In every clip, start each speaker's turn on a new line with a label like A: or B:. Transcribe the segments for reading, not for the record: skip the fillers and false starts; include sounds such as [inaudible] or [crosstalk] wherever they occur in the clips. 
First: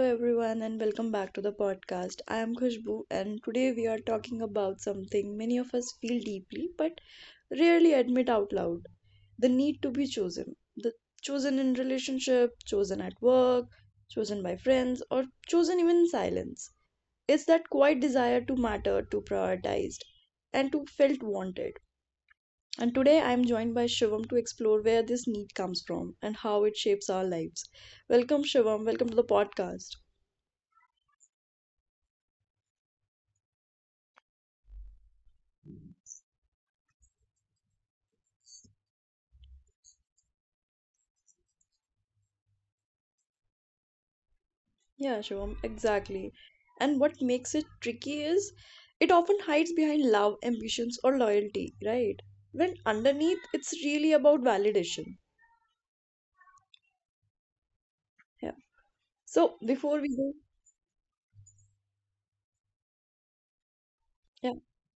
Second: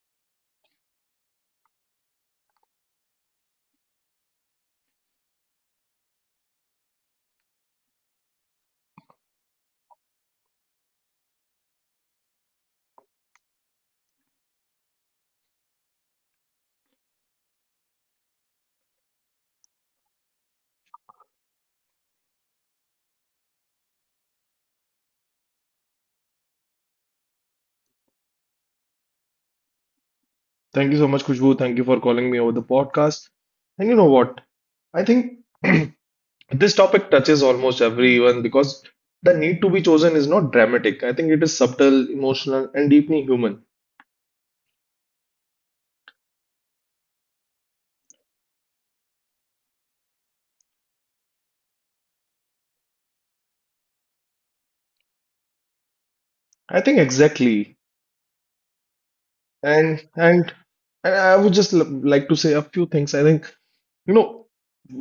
A: everyone, and welcome back to the podcast. I am Khushbu, and today we are talking about something many of us feel deeply but rarely admit out loud: the need to be chosen. The chosen in relationship, chosen at work, chosen by friends, or chosen even in silence. It's that quiet desire to matter, to prioritized, and to felt wanted. And today I am joined by Shivam to explore where this need comes from and how it shapes our lives. Welcome, Shivam. Welcome to the podcast.
B: Thank you so much, Khushbu. Thank you for calling me over the podcast. And you know what? I think [clears throat] this topic touches almost everyone because the need to be chosen is not dramatic. I think it is subtle, emotional, and deeply human.
A: Yeah, Shivam, exactly. And what makes it tricky is it often hides behind love, ambitions, or loyalty, right? When underneath, it's really about validation.
B: I think exactly.
A: Yeah. So before
B: And
A: we go,
B: and and I would just like to say a few things. I think you know
A: yeah,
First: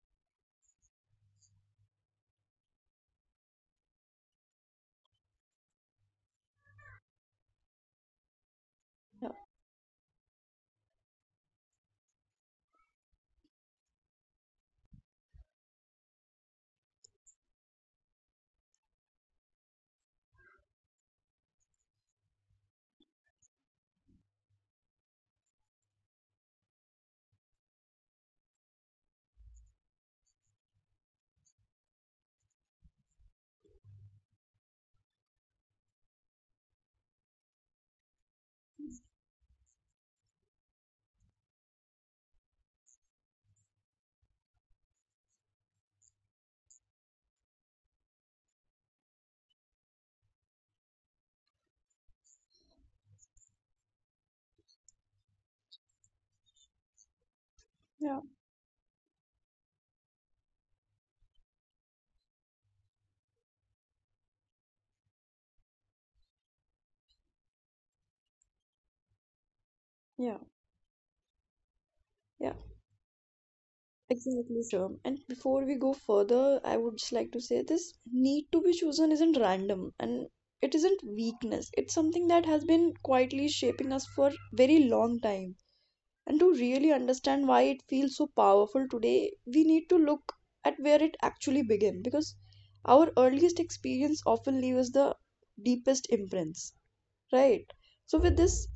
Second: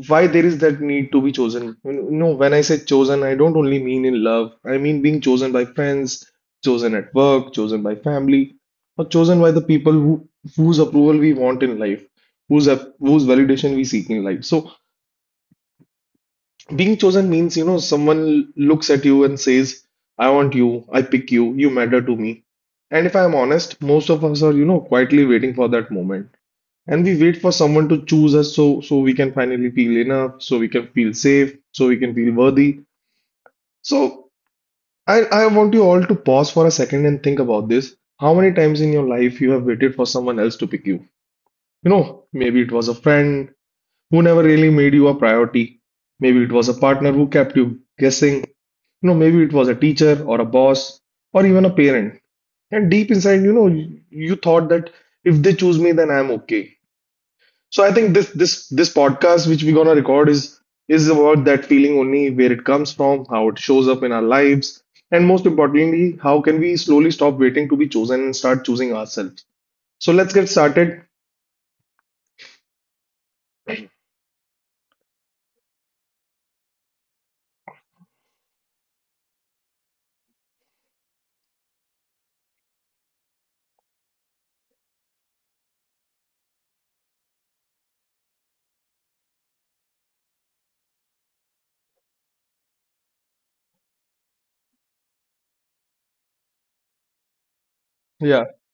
B: why there is that need to be chosen. You know, when I say chosen, I don't only mean in love. I mean being chosen by friends, chosen at work, chosen by family, or
A: yeah,
B: chosen by the people who, whose approval we want in life, whose whose validation we seek in life. So being chosen means, you know, someone looks at you and says, I want you, I pick you, you matter to me. And if I am honest, most of us are, you know, quietly waiting for that moment. And we wait for someone to choose us so we can finally feel enough, so we can feel safe, so we can feel worthy. So I want you all to pause for a second and think about this. How many times in your life you have waited for someone else to pick you? You know, maybe it was a friend who never really made you a priority. Maybe it was a partner who kept you guessing. You know, maybe it was a teacher or a boss or even a parent. And deep inside, you know, you thought that if they choose me, then I'm okay. So I think
A: yeah,
B: this podcast which we're gonna record is about that feeling only, where it comes from, how it shows up in our lives, and most importantly, how can we slowly stop waiting to be chosen and start choosing ourselves. So let's
A: yeah,
B: get started.
A: yeah, exactly, Shivam. And before we go further, I would just like to say this need to be chosen isn't random and it isn't weakness. It's something that has been quietly shaping us for very long time. And to really understand why it feels so powerful today, we need to look at where it actually began, because our earliest experience often leaves the deepest imprints, right? So, with
B: Yeah,
A: this,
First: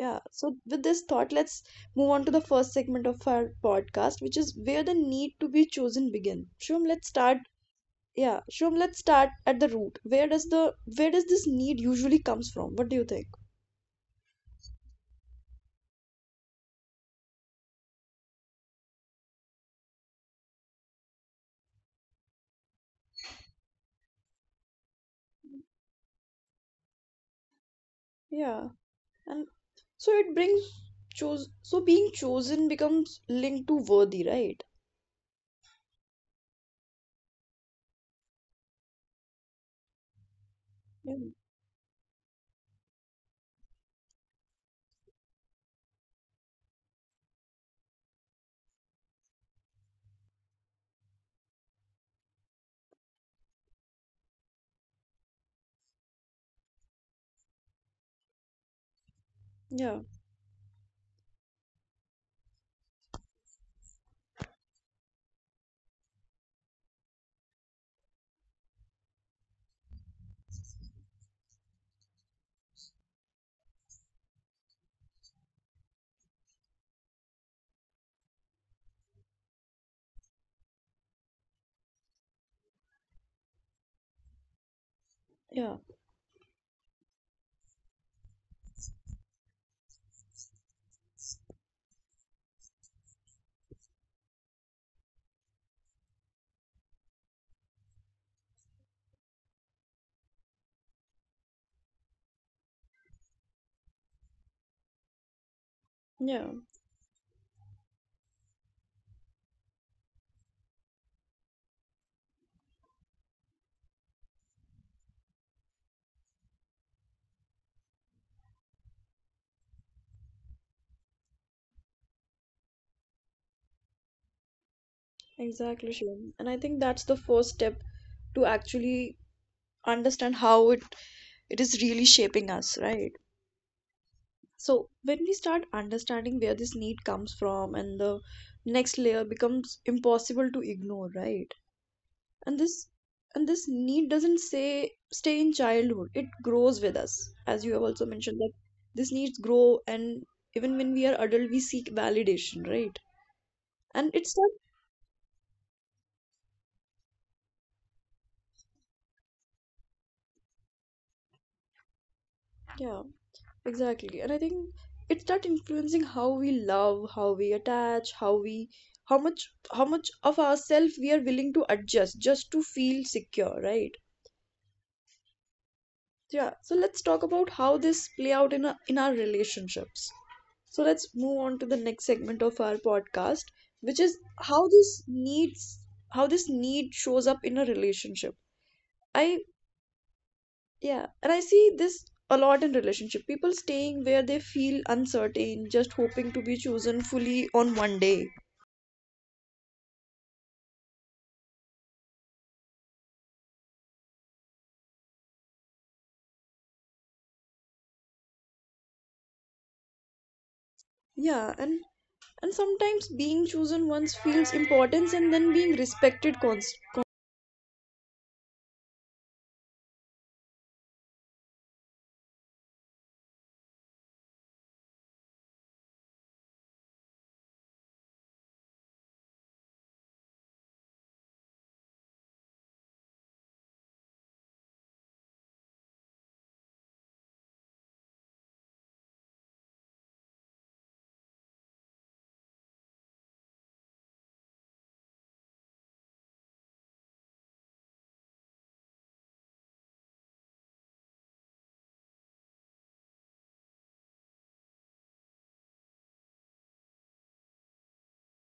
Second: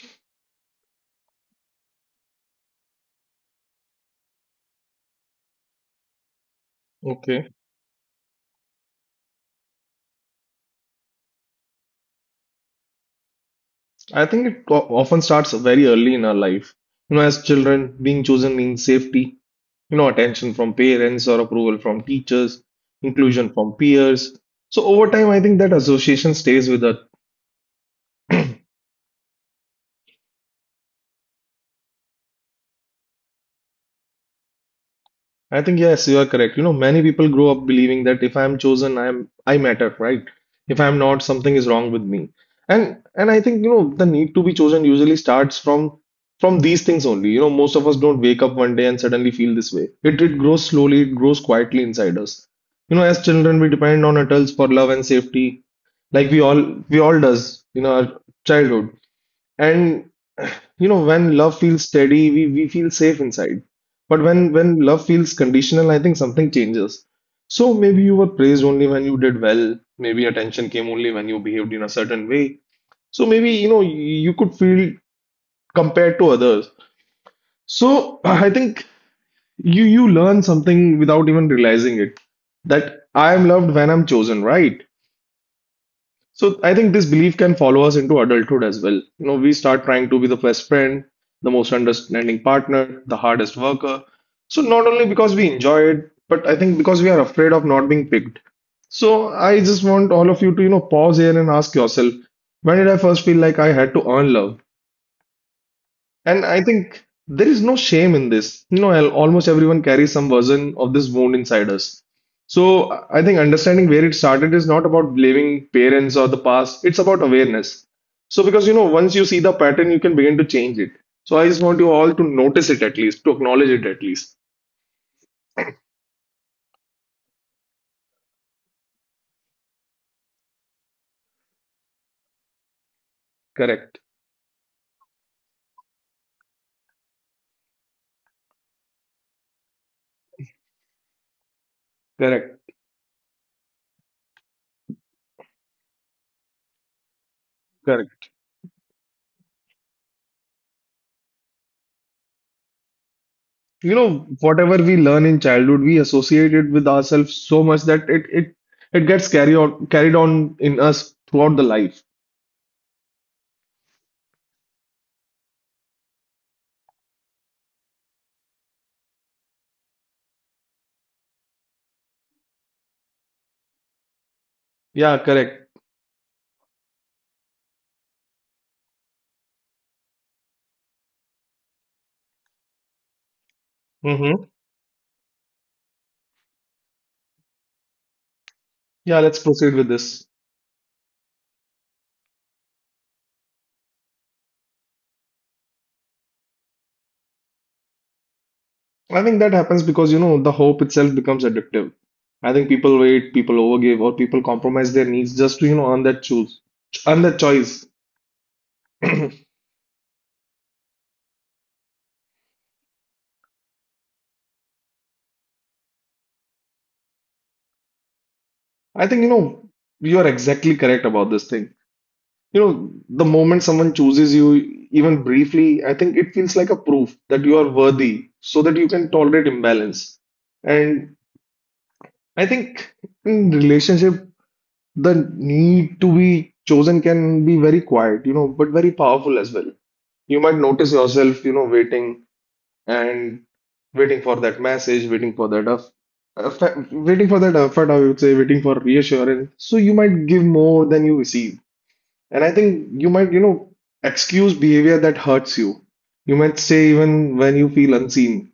A: yeah, so with this thought, let's move on to the first segment of our podcast, which is where the need to be chosen begin. Shum, let's start.
B: okay.
A: Yeah, Shum, let's start at the root. Where does this need usually comes from? What do you think?
B: I think it often starts very early in our life. You know, as children, being chosen means safety, you know, attention from parents or approval from teachers, inclusion from peers. So over time, I think that association stays with us.
A: Yeah, and so it brings choose. So being chosen becomes linked to worthy, right?
B: I think yes, you are correct. You know, many people grow up believing that if I am chosen, I matter, right? If I am
A: Yeah,
B: not, something is wrong with me. And I think, you know, the need to be chosen usually starts from these things only. You know, most of us don't wake up one day and suddenly feel this way. It grows slowly, it grows quietly inside us. You know, as children, we depend on adults for love and safety, like we all does in our childhood.
A: yeah,
B: And [sighs] you know, when love feels steady, we feel safe inside. But when love feels conditional, I think something changes. So maybe you were praised only when you did well. Maybe attention came only when you behaved in a certain way. So maybe you know you could feel compared to others. So [clears throat] I think you learn something without even realizing it. That I am loved when I'm chosen, right?
A: yeah,
B: So I think this belief can follow us into adulthood as well. You know, we start trying to be the best friend, the most understanding partner, the hardest worker. So not only because we enjoy it, but I think because we are afraid of not being picked. So I just want all of you to, you know, pause here and ask yourself, when did I first feel like I had to earn love? And
A: yeah.
B: I think there is no shame in this. You know, almost everyone carries some version of this wound inside us. So I think understanding where it started is not about blaming parents or the past, it's about awareness. So, because you know, once you see the pattern, you can begin to change it. So, I just want you all to notice it at least, to acknowledge it at least.
A: Exactly, Shivam. And I think that's the first step to actually understand how it is really shaping us, right?
B: Correct,
A: So when we start understanding where this need comes from, and the next layer becomes impossible to ignore, right? and
B: correct,
A: this and this need doesn't say stay in childhood, it grows with us, as you have also
B: correct.
A: mentioned that these needs grow, and even when we are adult we seek validation, right?
B: You
A: and
B: know,
A: it start
B: whatever we learn in childhood, we associate it with ourselves so much that it it gets carried on in us throughout the life.
A: yeah, exactly, and I think it start influencing how we love, how we attach, how much, how much of ourselves we are willing to adjust just to feel secure, right?
B: Yeah, correct.
A: Yeah, so let's talk about how this play out in, a, in our relationships. So let's move on to the next segment of our podcast, which is how this need shows up in a relationship.
B: Yeah, let's
A: I
B: proceed with this.
A: Yeah, and I see this a lot in relationship, people staying where they feel uncertain, just hoping to be chosen fully on one day.
B: I think that happens because, you know, the hope itself becomes addictive. I think people wait, people overgive, or people compromise their needs just to, you know, earn that choice. [clears throat] I
A: Yeah, and sometimes being chosen once feels importance and then being respected
B: think, you know, you are exactly correct about this thing. You know, the moment someone chooses you, even briefly, I think it feels like a proof that you are worthy so that you can tolerate imbalance. And I think in relationship, the need to be chosen can be very quiet, you know, but very powerful as well. You might notice yourself, you know, waiting and waiting for that message, waiting for that effort, I would say, waiting for reassurance. So you might give more than you receive. And I think you might, you know, excuse behavior that hurts you. You might say even when you feel unseen.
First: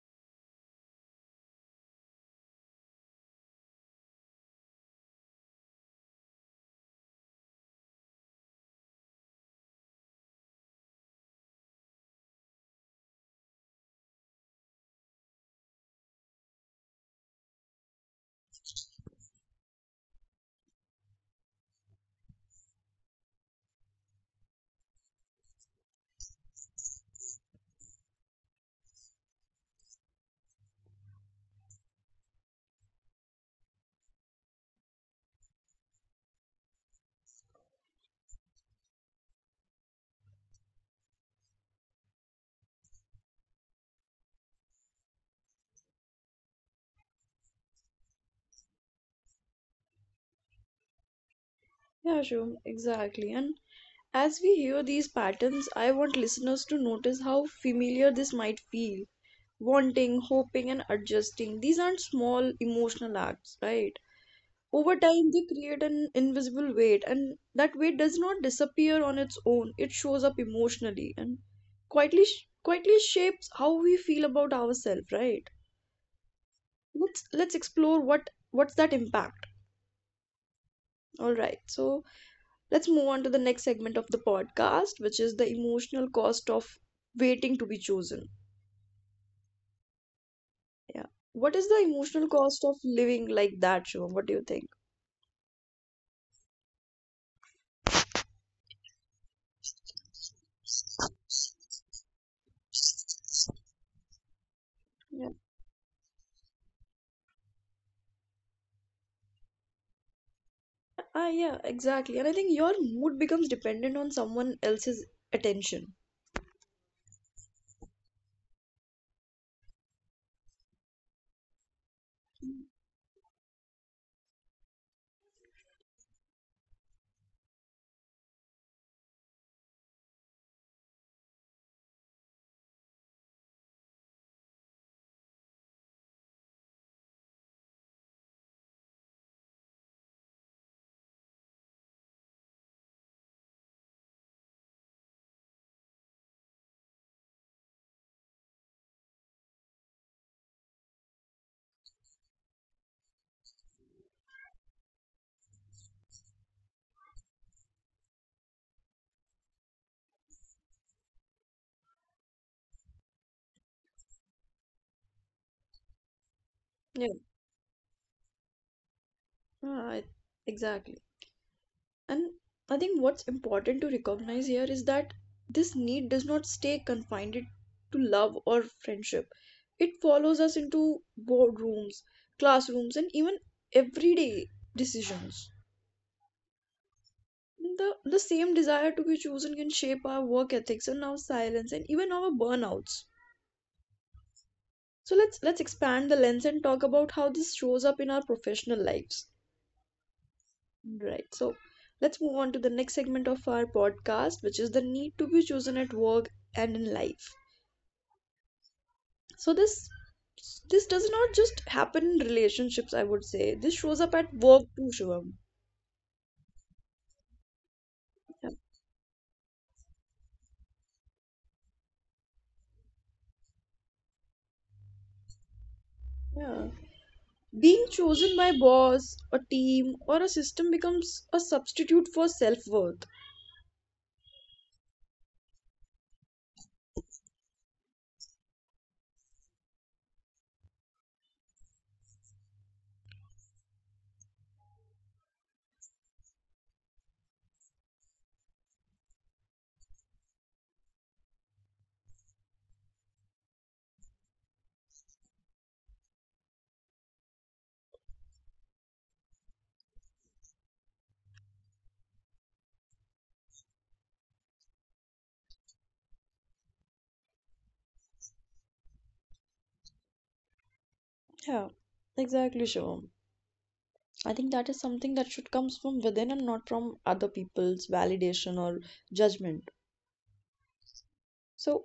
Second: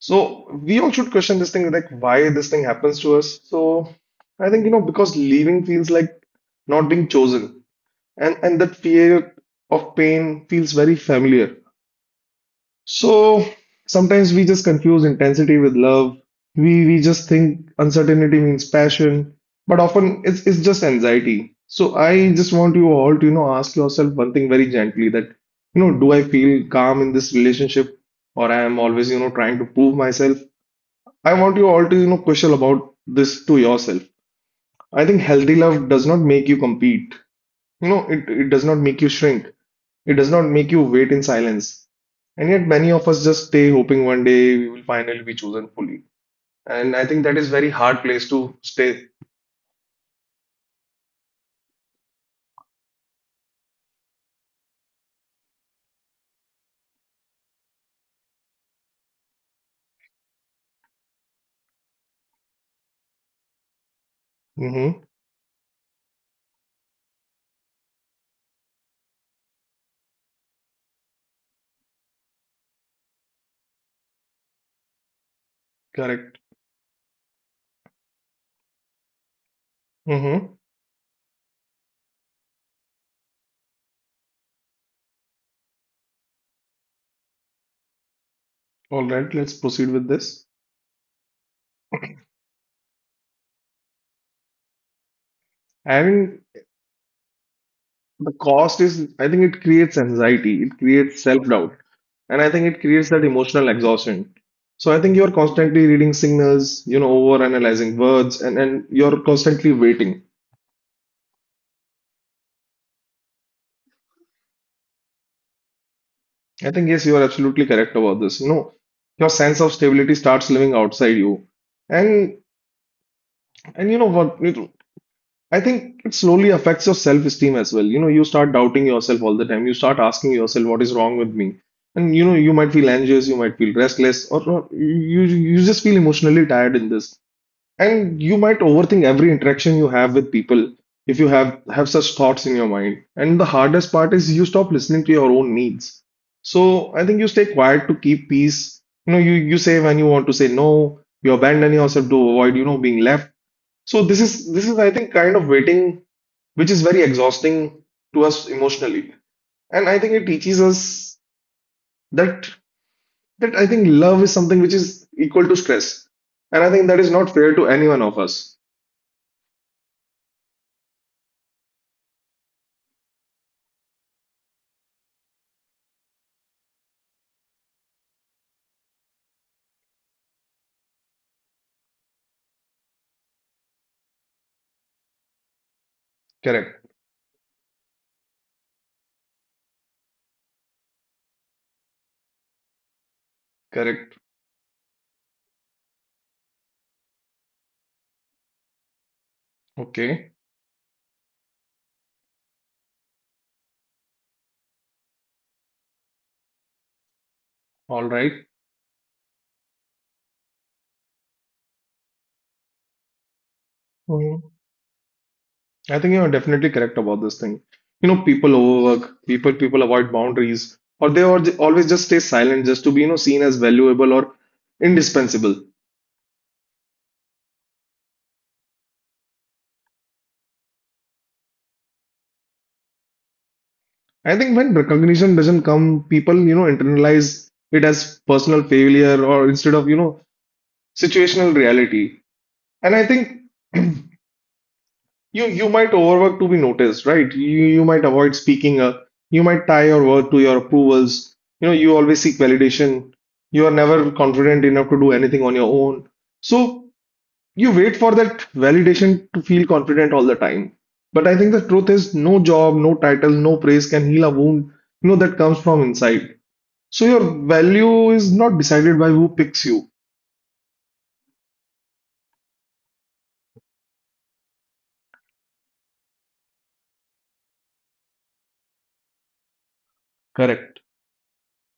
B: So we all should question this thing, like why this thing happens to us. So I think, you know, because leaving feels like not being chosen. And that fear of pain feels very familiar. So sometimes we just confuse intensity with love. We just think uncertainty means passion, but often it's just anxiety. So I just want you all to, you know, ask yourself one thing very gently that, you know, do I feel calm in this relationship or I am always, you know, trying to prove myself? I want you all to, you know, question about this to yourself. I think healthy love does not make you compete. You know, it does not make you shrink. It does not make you wait in silence. And yet, many of us just stay hoping one day we will finally be chosen fully. And I think that is very hard place to stay.
A: yeah, sure, exactly. And as we hear these patterns, I want listeners to notice how familiar this might feel. Wanting, hoping, and adjusting. These aren't small emotional acts, right? Over
B: Mm-hmm.
A: time, they create an invisible weight, and that weight does not disappear on its own. It shows up emotionally and quietly shapes how we feel about ourselves, right?
B: Correct.
A: Let's explore what's that impact.
B: Mm-hmm.
A: All right, so let's move on to the next segment of the podcast, which is the emotional cost of waiting to be chosen.
B: All right, let's proceed with this.
A: Yeah. What is the emotional cost of living like that, Shivam? What do you think?
B: And the cost is, I think it creates anxiety, it creates self-doubt, and I think it creates that emotional exhaustion. So I think
A: Yeah.
B: you're constantly reading signals, you know, over analyzing words, and you're constantly waiting.
A: Yeah, exactly. And I think your mood becomes dependent on someone else's attention.
B: I think, yes, you are absolutely correct about this. You know, your sense of stability starts living outside you. And and you know what? I think it slowly affects your self-esteem as well. You know, you start doubting yourself all the time. You start asking yourself, what is wrong with me? And you know, you might feel anxious, you might feel restless, or you just feel emotionally tired in this. And you might overthink every interaction you have with people if you have such thoughts in your mind. And the hardest part is you stop listening to your own needs. So I think you stay quiet to keep peace. You know, you say when you want to say no, you abandon yourself to avoid, you know, being left. So this is I think kind of waiting which is very exhausting to us emotionally. And I think it teaches us that that I think love is something which is equal to stress. And I think
A: Yeah.
B: that is not fair to any one of us.
A: Ah, I- exactly. And I think what's important to recognize here is that this need does not stay confined to love or friendship. It follows us into boardrooms, classrooms, and even everyday decisions.
B: Correct.
A: The same desire to be chosen can shape our work ethics and our silence and even our burnouts.
B: Correct.
A: So let's expand the lens and talk about how this shows up in our professional lives.
B: Okay.
A: Right. So let's move on to the next segment of our podcast, which is the need to be chosen at work and in life.
B: All right.
A: So this does not just happen in relationships, I would say. This shows up at
B: Mhm.
A: work too, Shivam.
B: I think you are definitely correct about this thing. You know,
A: Yeah.
B: people overwork, people avoid boundaries, or they always just stay silent just to be, you know, seen as valuable or indispensable.
A: Yeah. Being chosen by boss, a team, or a system becomes a substitute for self-worth.
B: I think when recognition doesn't come, people, you know, internalize it as personal failure or instead of, you know, situational reality. And I think [clears throat] you you might overwork to be noticed, right? You might avoid speaking up, you might tie your word to your approvals. You know, you always seek validation. You are never confident enough to do anything on your own. So you wait for that validation to feel confident all the time. But I think the truth is no job, no title, no praise can heal a wound, you know, that comes from inside. So your value is not decided by who picks you.
A: Yeah, exactly, Shivam. I think that is something that should comes from within, and not from other people's validation or judgment.
B: Correct.
A: So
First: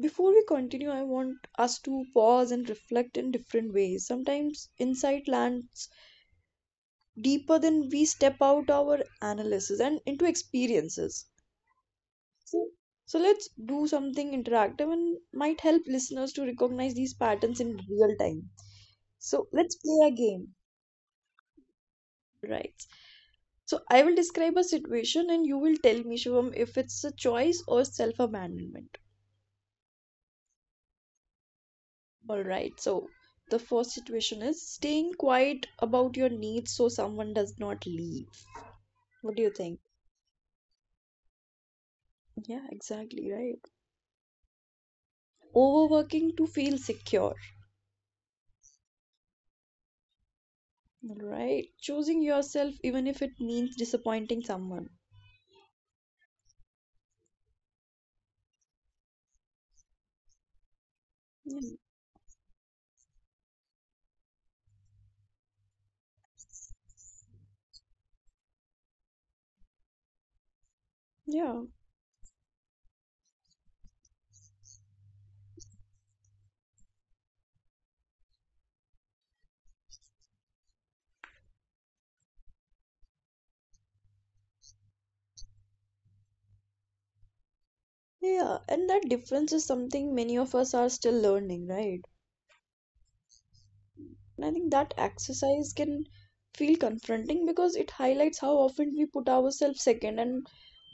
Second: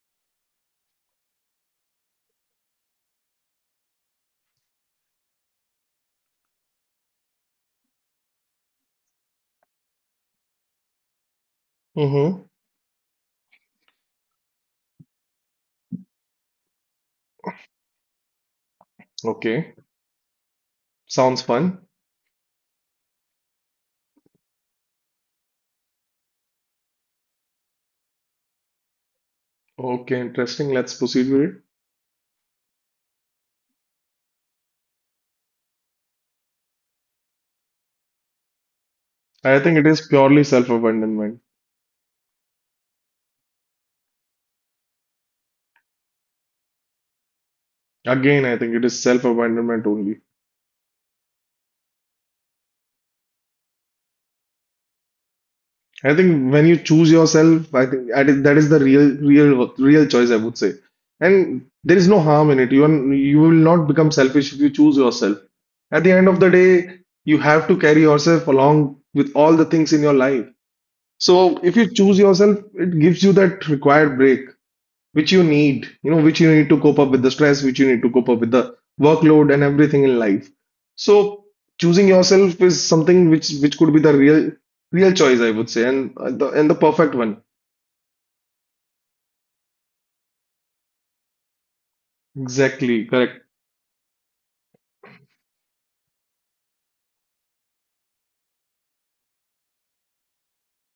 A: before we continue, I want us to pause and reflect in different ways. Sometimes insight lands deeper than we step out our analysis and into experiences.
B: Mm-hmm.
A: So, so let's do something interactive and might help listeners to recognize these patterns in real time. So
B: Okay.
A: let's play a game.
B: Sounds fun.
A: Right. So I will describe a situation and you will tell me, Shivam, if it's a choice or self abandonment.
B: Okay, interesting. Let's proceed with it.
A: All right. So the first situation is staying quiet about your needs so someone does not leave. What do you
B: I think
A: think?
B: it is purely self-abandonment.
A: Yeah, exactly right. Overworking to feel secure.
B: Again, I think it is self-abandonment only.
A: All right. Choosing yourself even if it means disappointing someone.
B: I think when you choose yourself, I think that is the real choice, I would say. And
A: Yeah.
B: there is no harm in it. You will not become selfish if you choose yourself. At the end of the day, you have to carry yourself along with all the things in your life. So
A: Yeah.
B: if you choose yourself, it gives you that required break, which you need, which you need to cope up with the stress, which you need to cope up with the workload and everything in life. So choosing yourself is something which could be the real choice, I would say, and the perfect one.
A: Yeah. And that difference is something many of us are still learning, right?
B: Exactly, correct,
A: And I think that exercise can feel confronting because it highlights how often we put ourselves second. And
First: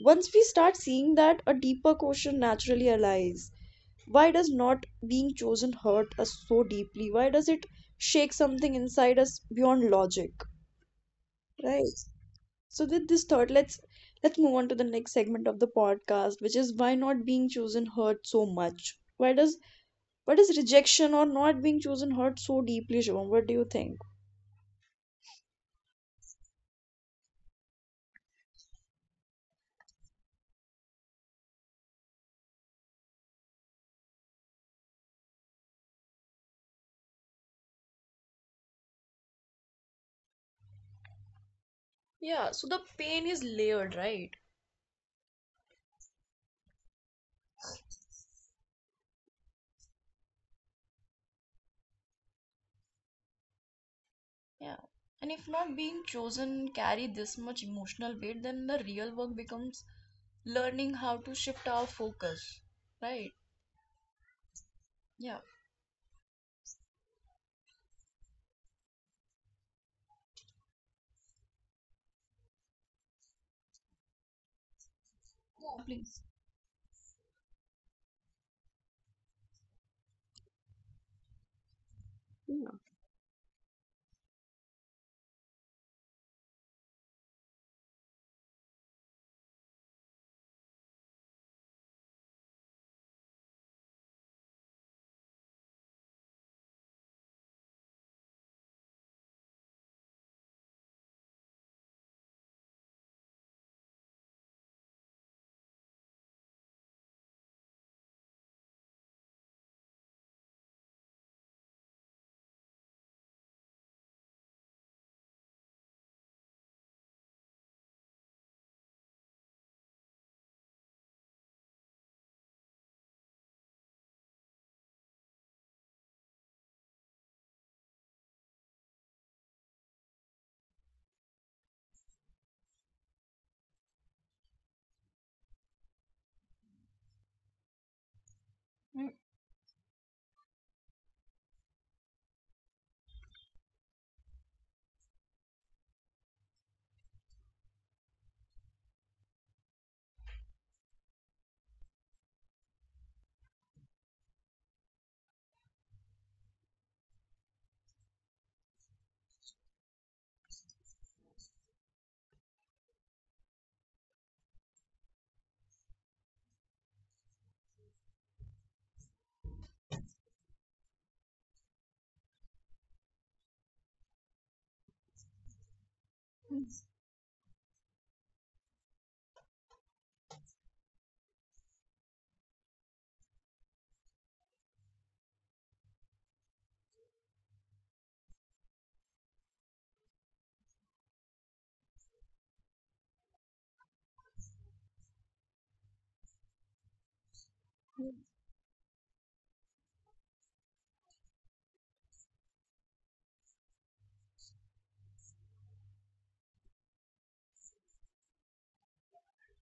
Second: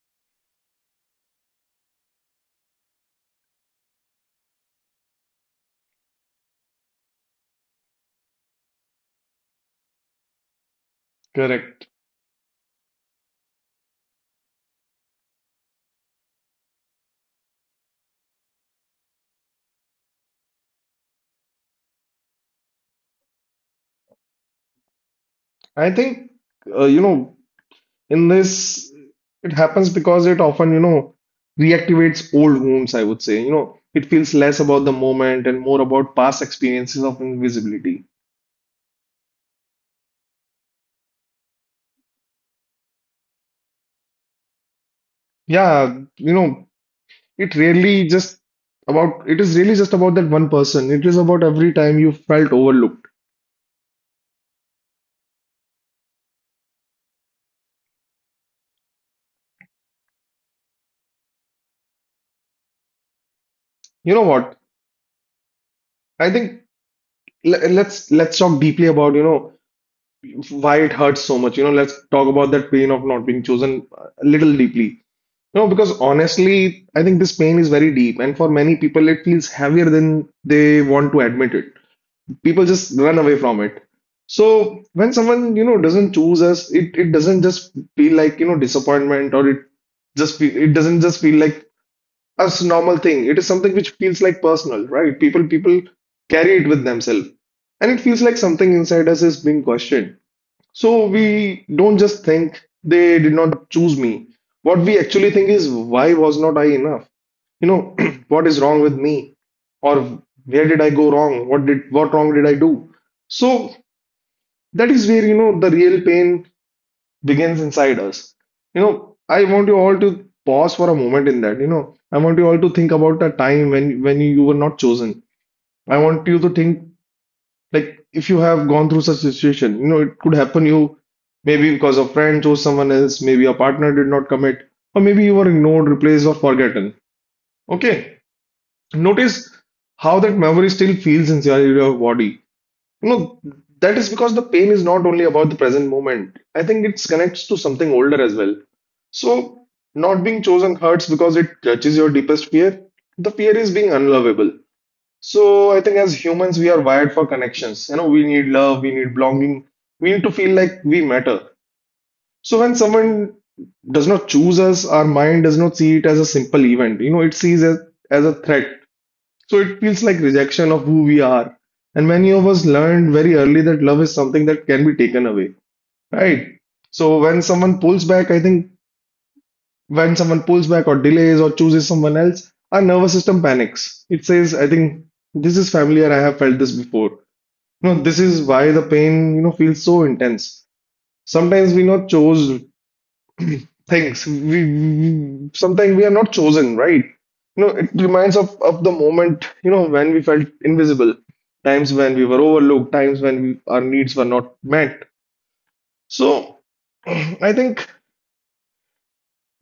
A: once we start seeing that, a deeper question naturally arises. Why does not being chosen hurt us so deeply? Why does it shake something inside us beyond logic? Right.
B: correct.
A: So with this thought, let's move on to the next segment of the podcast, which is why not being chosen hurt so much? Why does rejection or not being chosen hurt so deeply, Shivam? What do you think?
B: I think uh, you know, in this, it happens because it often, reactivates old wounds, I would say. It feels less about the moment and more about past experiences of invisibility.
A: Yeah, so the pain is layered, right?
B: Yeah, it really just it is really just about that one person. It is about every time you felt overlooked.
A: Yeah. And if not being chosen carry this much emotional weight, then the real work becomes learning how to shift our focus. Right?
B: You know what?
A: Yeah.
B: I think let's talk deeply about, why it hurts so much. Let's talk about that pain of not being chosen a little deeply. You know,
A: Go,
B: because
A: please.
B: honestly, I think this pain is very deep, and for many people, it feels heavier than they want to admit it. People
A: Yeah.
B: just run away from it. So when someone, doesn't choose us, it doesn't just feel like, disappointment, or it doesn't just feel like a normal thing. It is something which feels like personal, right? People carry it with themselves, and it feels like something inside us is being questioned. So we don't just think, they did not choose me. What we actually think is, why was not I enough? you know [clears throat] what is wrong with me? Or where did I go wrong? What wrong did I do? So that is where, the real pain begins inside us. I want you all to pause for a moment in that. I want you all to think about a time when you were not chosen. I want you to think, like, if you have gone through such situation, it could happen you. Maybe because a friend chose someone else, maybe a partner did not commit, or maybe you were ignored, replaced, or forgotten. Okay.
A: Mm,
B: Notice how that memory still feels inside your body. You know, that is because the pain is not only about the present moment. I think it connects to something older as well. So, not being chosen hurts because it touches your deepest fear. The fear is being unlovable. So, I think as humans, we are wired for connections. We need love, we need belonging, we need to feel like we matter. So, when someone does not choose us, our mind does not see it as a simple event. It sees it as a threat. So it feels like rejection of who we are. And many of us learned very early that love is something that can be taken away, right? So when someone pulls back, I think when someone pulls back or delays or chooses someone else, our nervous system panics. It says, I think this is familiar. I have felt this before. This is why the pain, feels so intense. Sometimes we not chose [clears throat] things we sometimes we are not chosen, right? It
A: mm,
B: reminds of the moment, when we felt invisible, times when we were overlooked, times when our needs were not met. So [clears throat] I think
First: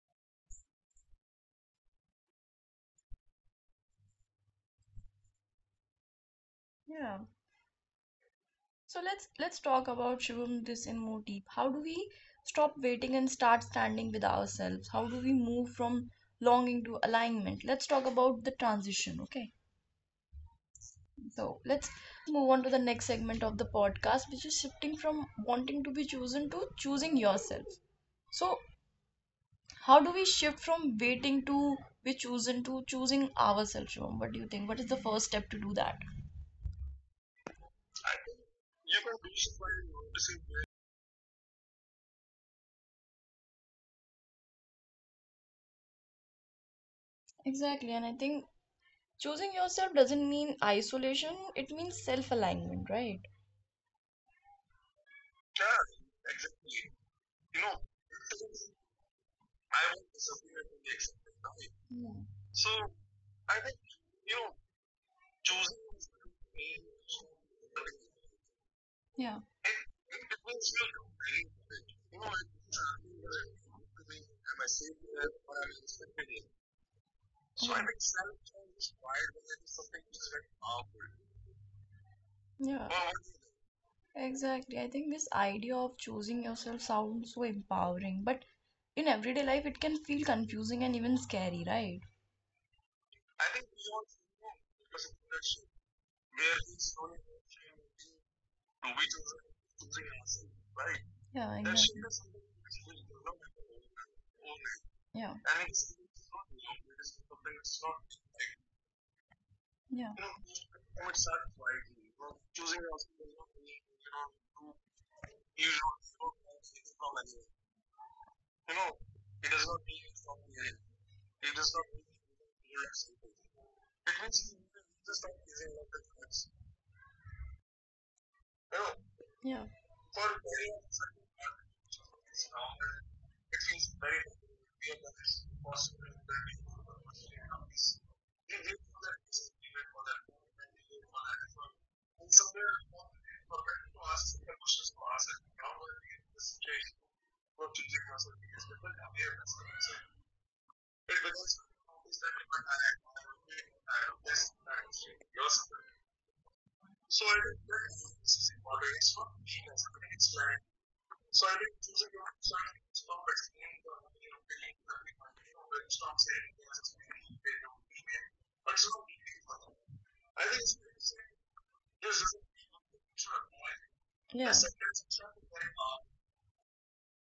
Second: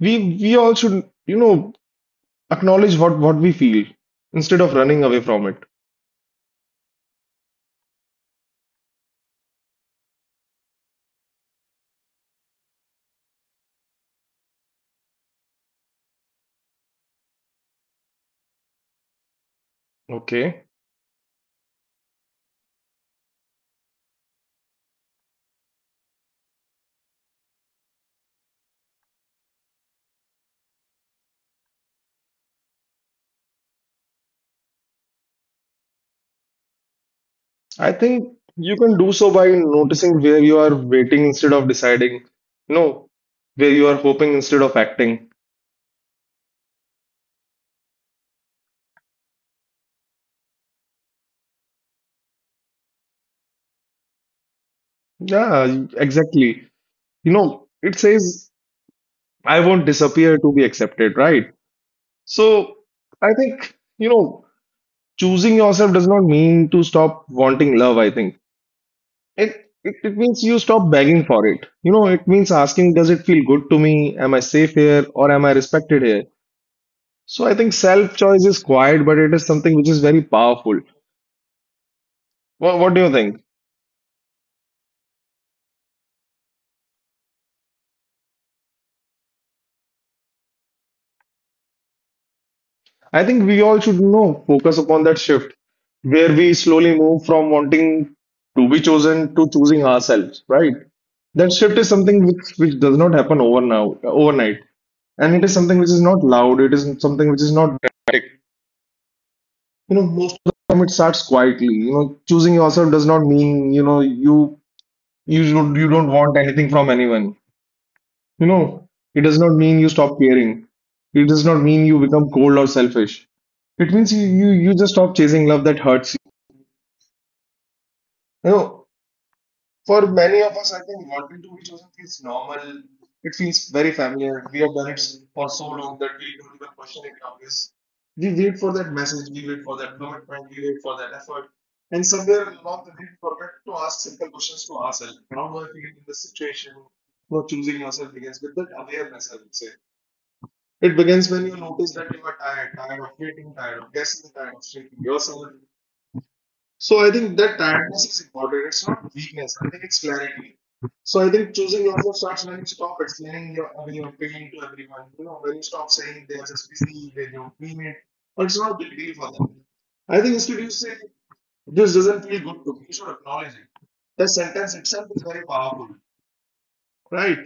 B: we all should, you know acknowledge what we feel, instead of running away from it.
A: yeah. So let's talk about Shivam this in more deep. How do we stop waiting and start standing with ourselves? How do we move from longing to alignment? Let's talk about the transition, okay?
B: Okay.
A: So let's move on to the next segment of the podcast, which is shifting from wanting to be chosen to choosing yourself. So, how do we shift from waiting to be chosen to choosing ourselves? Shubham? What do you think? What is the first step to do that?
B: I think you can do so by noticing where you are waiting instead of deciding, you know where you are hoping instead of acting.
A: Exactly, and I think choosing yourself doesn't mean isolation, it means self alignment, right?
B: Yeah, exactly. It says, I won't disappear to be accepted, right?
A: Yeah.
B: So I think, choosing yourself does not mean to stop wanting love, I think.
A: Yeah.
B: It means you stop begging for it. It means asking, does it feel good to me? Am I safe here? Or am I respected here? So I think
A: So I
B: self
A: think
B: choice
A: self
B: is quiet, but it is
A: inspired
B: something which is very
A: is very
B: powerful.
A: powerful.
B: What do
A: Yeah.
B: you think?
A: But exactly. I think this idea of choosing yourself sounds so empowering, but in everyday life, it can feel confusing and even scary, right?
B: I think we all should, focus upon that shift, where we slowly move from wanting to be chosen to choosing ourselves, right? That shift
A: Yeah,
B: is
A: exactly.
B: something which does not happen overnight. And it is
A: Yeah,
B: something which is not loud, it is something which is not dramatic. You know,
A: yeah,
B: most of the time it starts quietly. Choosing yourself does not mean, you don't want anything from anyone. You know, it does not mean you stop caring. It does not mean you become cold or selfish. It means you just stop chasing love that hurts you. You know,
A: yeah,
B: For many of us, I think wanting to be chosen feels normal. It feels very familiar. We have done it for so long that we don't even question it nowadays. We wait for that message, we wait for that commitment, we wait for that effort. And somewhere along the way, we forget to ask simple questions to ourselves. How do I feel in this situation? Not choosing yourself begins with that awareness, I would say. It begins when you notice that you are tired, tired of waiting, tired of guessing, tired of shrinking yourself. So I think that tiredness is important. It's not weakness. I think it's clarity. So I think choosing yourself starts when you stop explaining your pain to everyone. When you stop saying, they're just busy, they don't mean it, or it's not a big deal for them. I think instead you say, this doesn't feel good to me, you should acknowledge it. The
A: yeah.
B: sentence itself is very powerful, right?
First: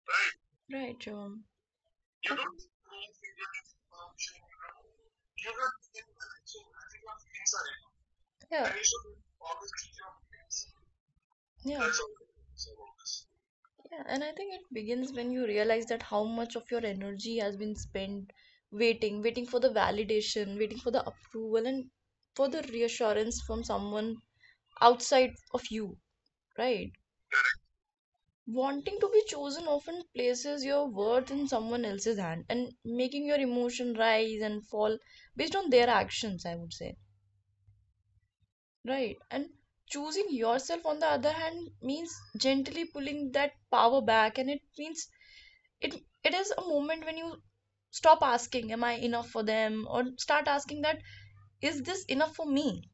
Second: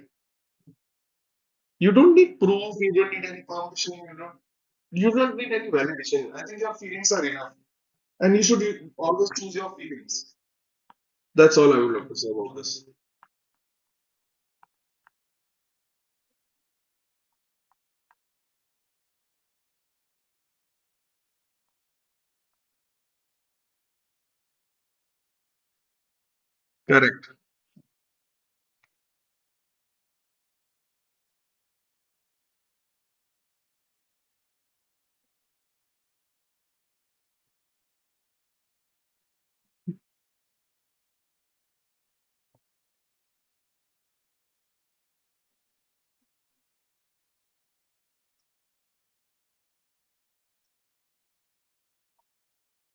A: Right, Shivam.
B: You don't need proof. You don't need any permission. You don't. You don't need any validation. I think your feelings are enough, and you should
A: Yeah.
B: always choose your feelings. That's all I
A: Yeah.
B: would love to say about this.
A: Yeah, and I think it begins when you realize that how much of your energy has been spent waiting, waiting for the validation, waiting for the approval, and for the reassurance from someone outside of you, right?
B: Correct.
A: Wanting to be chosen often places your worth in someone else's hand and making your emotion rise and fall based on their actions, I would say. Right. And choosing yourself, on the other hand, means gently pulling that power back. And it means it it is a moment when you stop asking, am I enough for them? Or start asking that, is this enough for me?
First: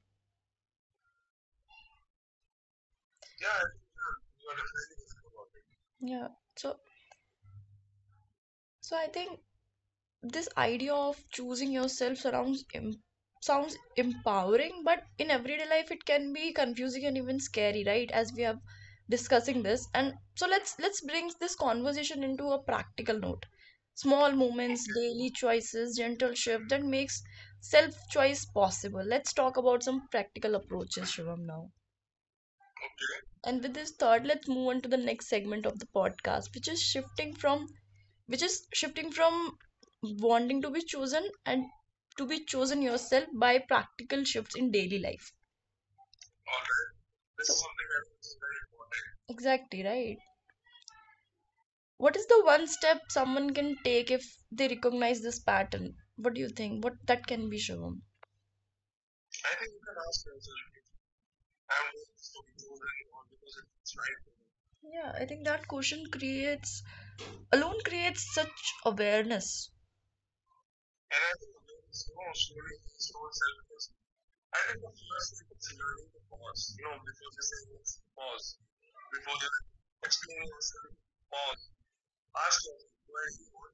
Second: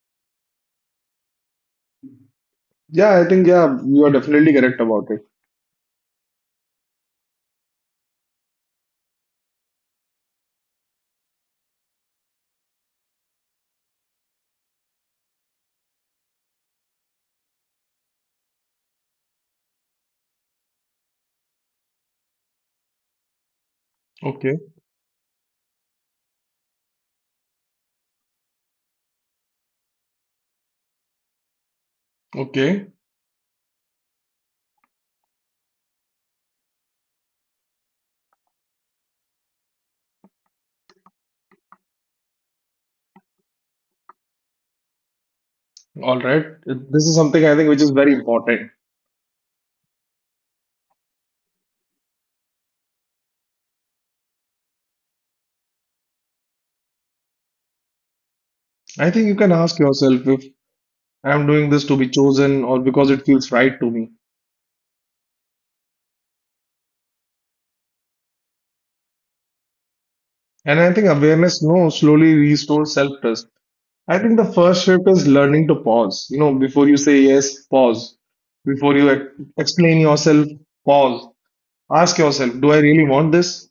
B: Yeah, I think yeah, you are definitely correct about it.
A: Yeah. So so I think this idea of choosing yourself sounds empowering, but in everyday life it can be confusing and even scary, right, as we have discussing this. And so let's bring this conversation into a practical note, small
B: Okay.
A: moments, daily choices, gentle shift that makes self choice possible. Let's talk about some practical approaches, Shivam, now,
B: Okay.
A: and with this thought, let's move on to the next segment of the podcast, which is shifting from wanting to be chosen and to be chosen yourself by practical shifts in daily life.
B: All right. This is something
A: This
B: I
A: is so,
B: think which
A: something
B: is
A: I
B: very
A: think is very
B: important.
A: important. Exactly right. What is the one step someone can take if they recognize this pattern? What do you think? What that can be shown?
B: I think you can ask yourself if I'm doing this to be chosen or because it feels right to me.
A: Yeah, I think that question creates alone creates such awareness.
B: And I think awareness, no, slowly restores self-trust. I think the first shift is learning to pause. Before you say yes, pause. Before you explain yourself, pause. Ask yourself, do I really want this?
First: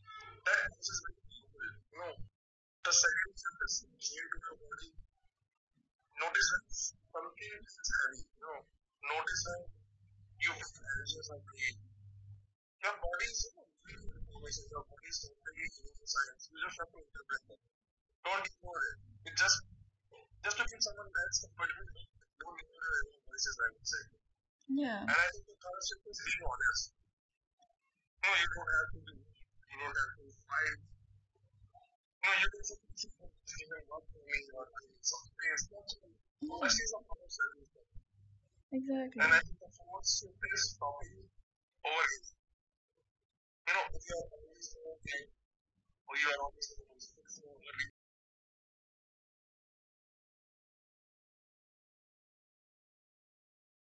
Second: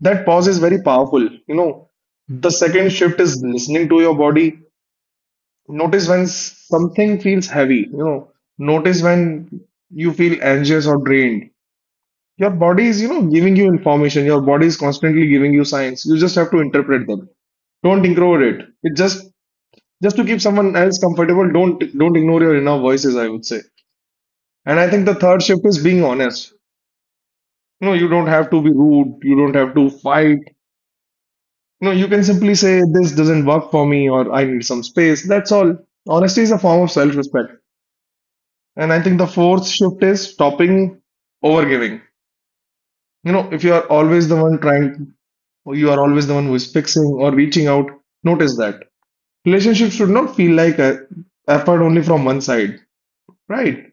B: That pause is very powerful. You know, the second shift is listening to your body. Notice when something feels heavy. Notice when you feel anxious or drained. Your body is, giving you information. Your body is constantly giving you signs. You just have to interpret them. Don't ignore it. Just to keep someone else comfortable, don't ignore your inner voices, I would say. And I
A: Yeah.
B: think
A: And I
B: the third
A: think the
B: shift
A: third
B: is
A: step
B: being
A: is being
B: honest.
A: honest.
B: You don't have to be rude, you don't have to fight. You can simply say, this doesn't work for me, or I need some space. That's all. Honesty
A: Yeah,
B: is a
A: honesty
B: form of
A: is a powerful
B: self-respect.
A: service.
B: And I think
A: Exactly.
B: the
A: And I think the
B: fourth shift
A: fourth step
B: is
A: is
B: stopping
A: stopping.
B: over giving. If you are always the one trying, or you are always the one who is fixing or reaching out, notice that. Relationships should not feel like a effort only from one side, right?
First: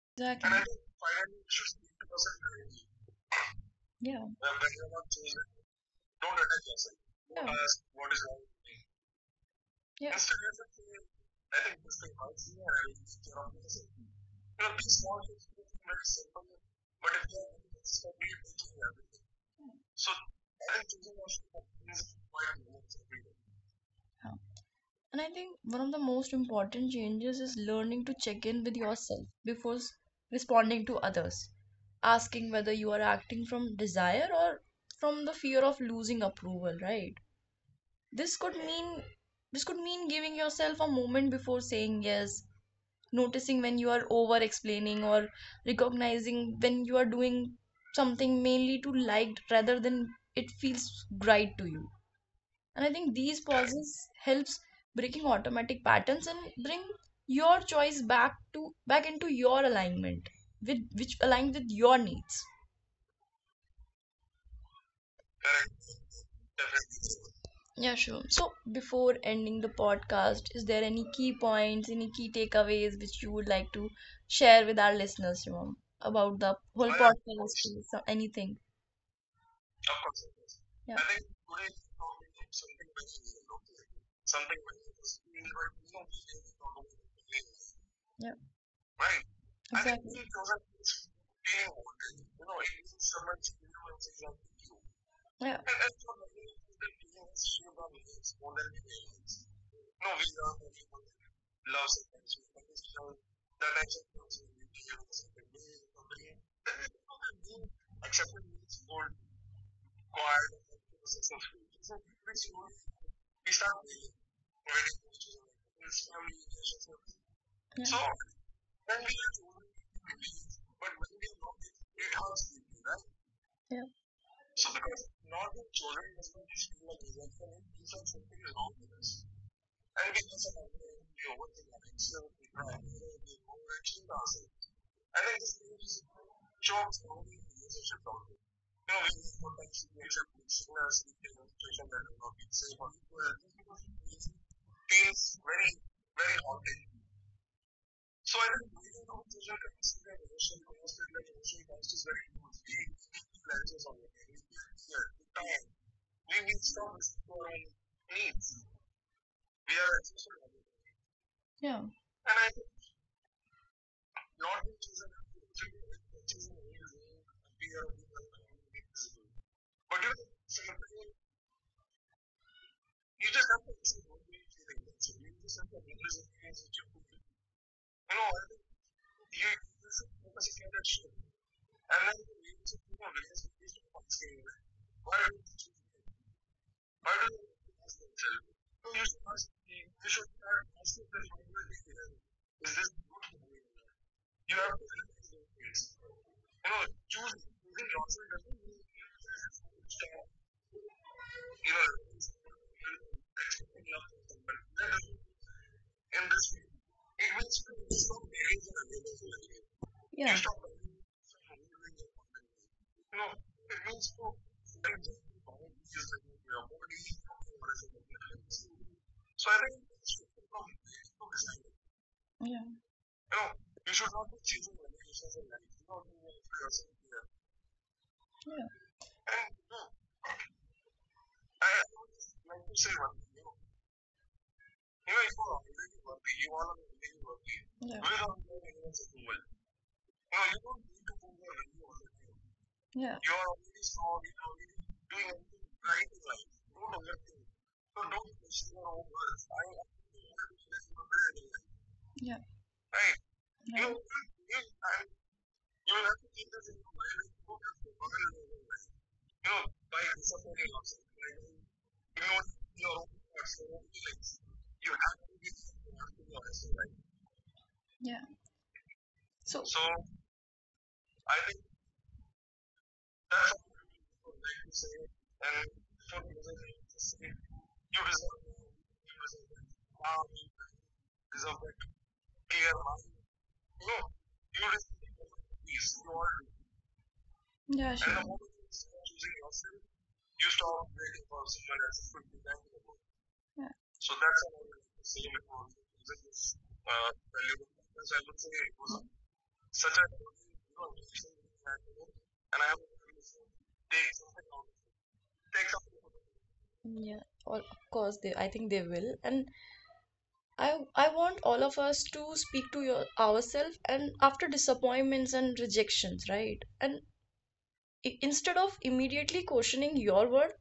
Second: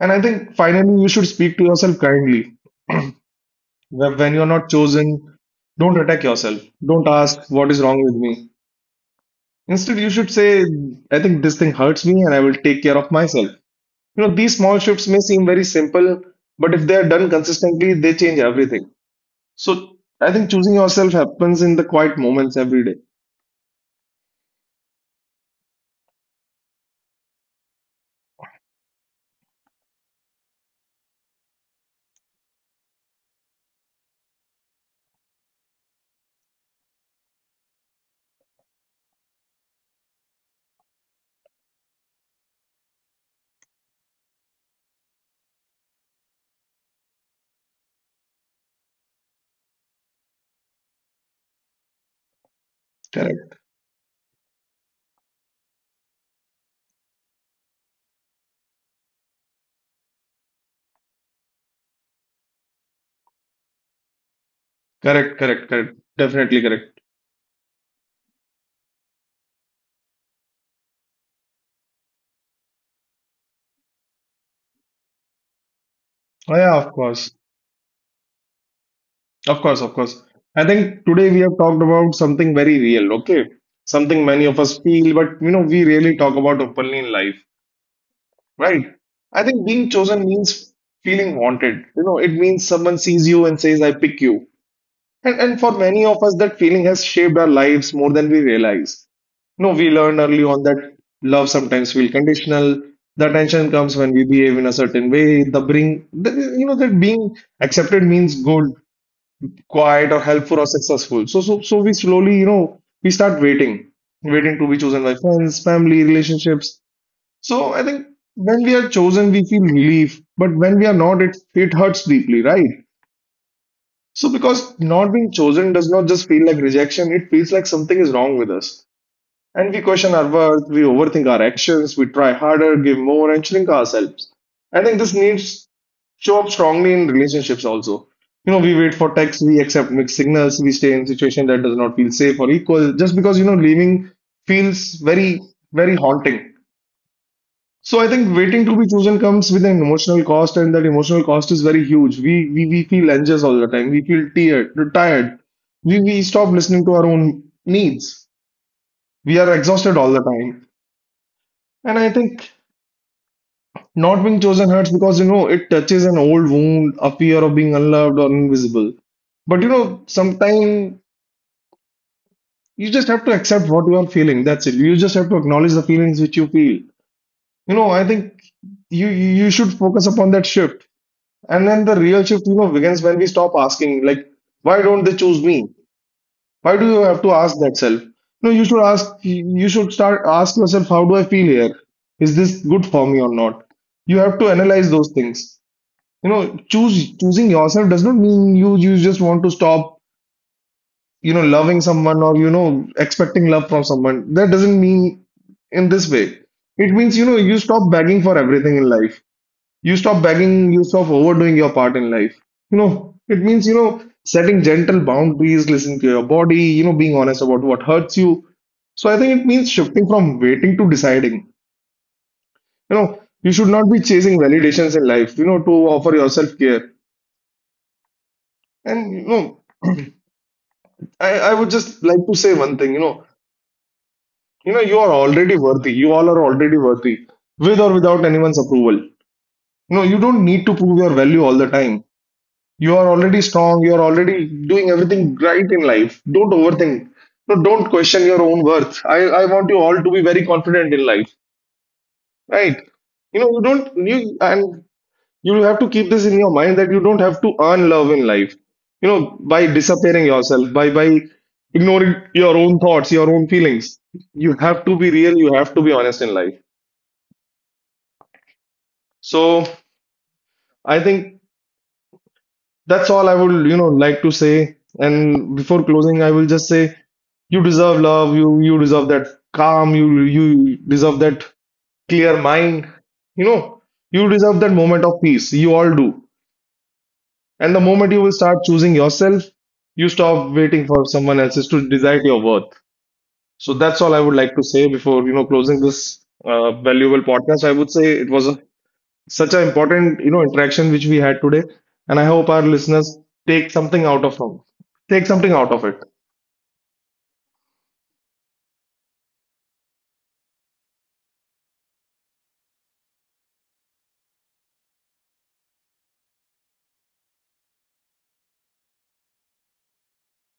B: And I think
A: Exactly.
B: finally, you should speak to yourself kindly.
A: Yeah.
B: When you're not chosen, don't attack yourself. Don't
A: Yeah.
B: ask, what is wrong with me? Instead, you
A: Yeah.
B: should say, I think this thing hurts me and I will take care of myself. These small shifts may seem very simple, but if they are done consistently, they change everything. So I think choosing yourself happens in the quiet moments every day.
A: Yeah. And I think one of the most important changes is learning to check in with yourself before responding to others, asking whether you are acting from desire or from the fear of losing approval, right? This could mean, this could mean giving yourself a moment before saying yes, noticing when you are over explaining, or recognizing when you are doing something mainly to like rather than it feels right to you. And I think these
B: Correct.
A: pauses helps breaking automatic patterns and bring your choice back into your alignment with which align with your needs.
B: Correct, correct, correct. Definitely correct.
A: Yeah, sure, so before ending the podcast, is there any key points, any key takeaways which you would like to share with our listeners, you, about
B: Oh,
A: the
B: yeah,
A: whole
B: of course.
A: podcast or anything?
B: Of course, of course. I
A: Yeah.
B: think today we have talked about something very real, okay? Something many of us feel, but we rarely talk about openly in life,
A: Yeah.
B: right? I think being chosen means feeling wanted. It means someone sees you and says, I pick you. And,
A: Yeah.
B: and for many of us, that feeling has shaped our lives more than we realize. No, we learned early on that love sometimes feel conditional. The attention comes when we behave in a certain way. The bring, the, you know, that being accepted means good, quiet, or helpful or successful. So, we slowly, we start waiting, waiting to be chosen by friends, family, relationships. So, I think when we are chosen, we feel relief, but when we are not, it hurts deeply, right?
A: Yeah.
B: So, because not being chosen does not just feel like rejection; it feels like something is wrong with us. And we question our worth, we overthink our actions, we try harder, give more, and shrink ourselves. I think this needs show up strongly in relationships also. You know, we wait for texts, we accept mixed signals, we stay in situation that does not feel safe or equal, just because leaving feels very, very haunting. So I think waiting to be chosen comes with an emotional cost, and that emotional cost is very huge. We feel anxious all the time. We feel tired, tired. We stop listening to our own needs. We are exhausted all the time.
A: Yeah.
B: And I think not being chosen hurts because, you know, it touches an old wound, a fear of being unloved or invisible. But, you know, sometimes you just have to accept what you are feeling. That's it. You just have to acknowledge the feelings which you feel. You know, I think you should focus upon that shift. And then the real shift, you know, begins when we stop asking, like, why don't they choose me? Why do you have to ask that self? No, you should ask, you should start ask yourself, how do I feel here? Is this good for me or not? You have to analyze those things. You know, choose choosing yourself does not mean you just want to stop, you know, loving someone, or, you know, expecting love from someone. That doesn't mean in this way. It means, you know, you stop begging for everything in life, you stop
A: You
B: begging, you stop overdoing your part in life, you know. It means, you know, setting gentle boundaries, listening to your body, you know, being honest about what hurts you. So I think it means shifting from waiting to deciding, you
A: we're yeah.
B: know. You should not be chasing validations in life, you know, to offer yourself care. And, you know, I would just like to say one thing, you know, you know, you are already worthy. You all are already worthy, with or
A: Yeah.
B: without anyone's
A: Yeah.
B: approval. No, you don't need to prove your value all the time. You are
A: Yeah.
B: already strong. You are already doing everything right in life. Don't overthink. No, don't question your own worth. I want you all to be very confident in life,
A: Yeah.
B: right? You know, you don't
A: You
B: you and you have to keep this in your mind that you don't have to earn love in life. You know, by disappearing yourself, by ignoring your own thoughts, your own feelings. You have to be real, you have to be honest in life.
A: yeah. So
B: So I think that's all I would, you know, like to say. And before closing, I will just say you deserve love, you deserve that calm, you deserve that clear mind. You know, you deserve that moment of peace. You all do. And the
A: yeah,
B: moment you
A: and
B: will start choosing yourself, you stop waiting for someone else's to decide your worth.
A: yeah.
B: So that's all I would like to say before, you know, closing this valuable podcast. I would say it was a such an important, you know, interaction which we had today, and I hope our listeners take something out of from take something out of it.
A: Yeah, all, of course they, I think they will. And I want all of us to speak to your ourselves and after disappointments and rejections, right? And instead of immediately questioning your word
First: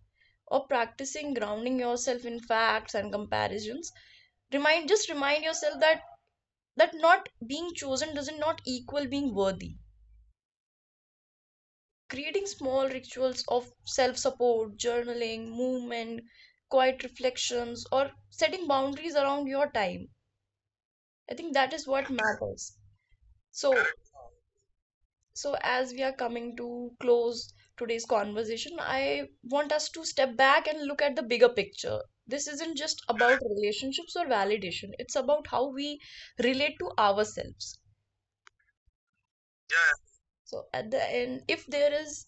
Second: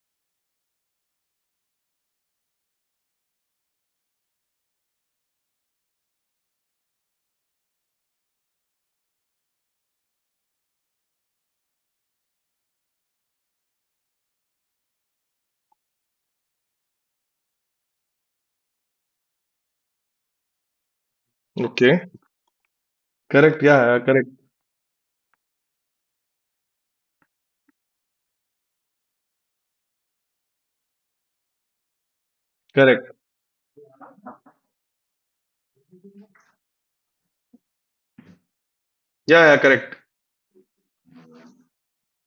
A: or practicing grounding yourself in facts and comparisons, remind, just remind yourself that not being chosen doesn't not equal being worthy. Creating small rituals of self-support, journaling, movement, quiet reflections, or setting boundaries around your time, I think that is
B: Okay,
A: what matters.
B: correct?
A: So,
B: Yeah, yeah, correct,
A: so as we are coming to close today's conversation, I want us to step back and look at the bigger picture. This isn't just
B: correct.
A: about relationships or validation. It's about how we relate to ourselves.
B: Yeah, yeah, correct,
A: So at the end, if there is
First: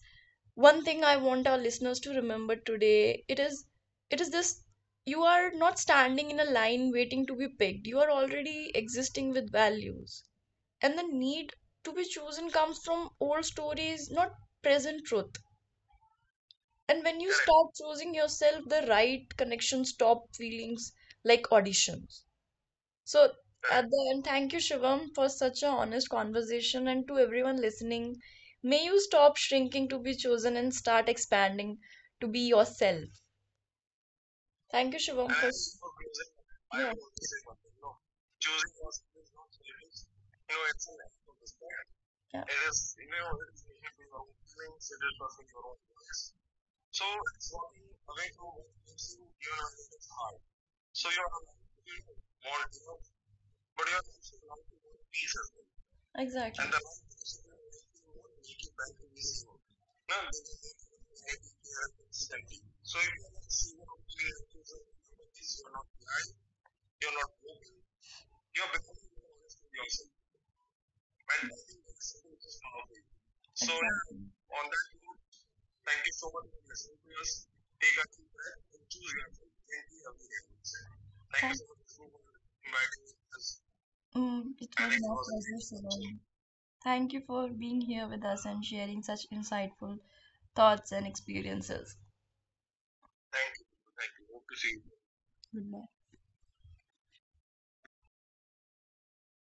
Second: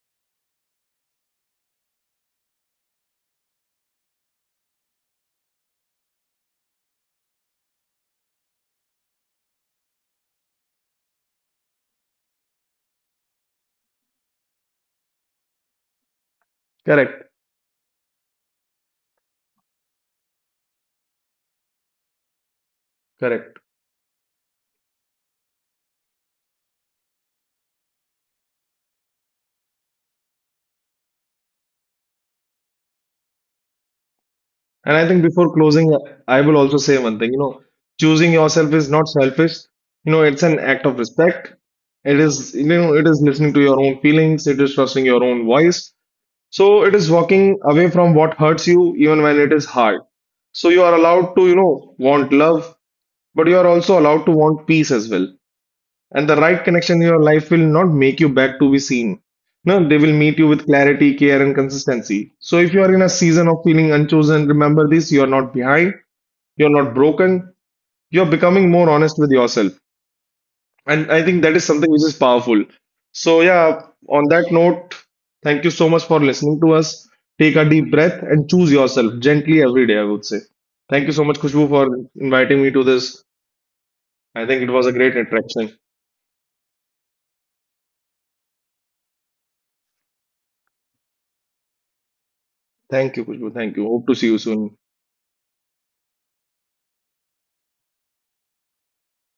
A: one thing I want our listeners to remember today, it is this: you are not standing in a line waiting to be picked. You are already existing with values, and the need to be chosen comes from old stories, not present truth. And when you
B: correct,
A: Correct. Start choosing yourself, the right connections stop feelings like auditions. So, at
B: correct.
A: Correct. The end, thank you, Shivam, for such an honest conversation. And to everyone listening, may you stop shrinking to be chosen and start expanding to be yourself. Thank
B: And
A: you,
B: I think
A: Shivam, for.
B: before closing, I will also
A: Yeah,
B: say one thing, you know, choosing yourself is not selfish. You know, it's an act of respect. It
A: yeah.
B: is, you know, it is listening to your own feelings, it is trusting your own voice. So it is walking away from what hurts you, even when it is hard. So you are allowed to, you know, want love, but you are also allowed to want peace as well, and the right
A: Exactly.
B: connection in your life will not make you back to be seen. No, they will meet you with clarity, care, and consistency. So if you are in a season of feeling unchosen, remember this: you are not behind, you are not broken, you are becoming more honest with yourself, and I think that is something which is powerful. So yeah, on that note, thank you so much for listening to us. Take a deep breath and choose yourself gently every day. I would say. Thank you so much,
A: Exactly.
B: Kushbu, for
A: Thank
B: inviting me to this.
A: for
B: I
A: mm,
B: think
A: it was
B: it
A: my a
B: was a
A: pleasure,
B: great
A: great
B: interaction.
A: Shivam. Conversation. Thank you for being here with us and sharing such insightful thoughts and experiences.
B: Thank you, Kushbu. Thank you. Hope to see you soon.
A: Goodbye.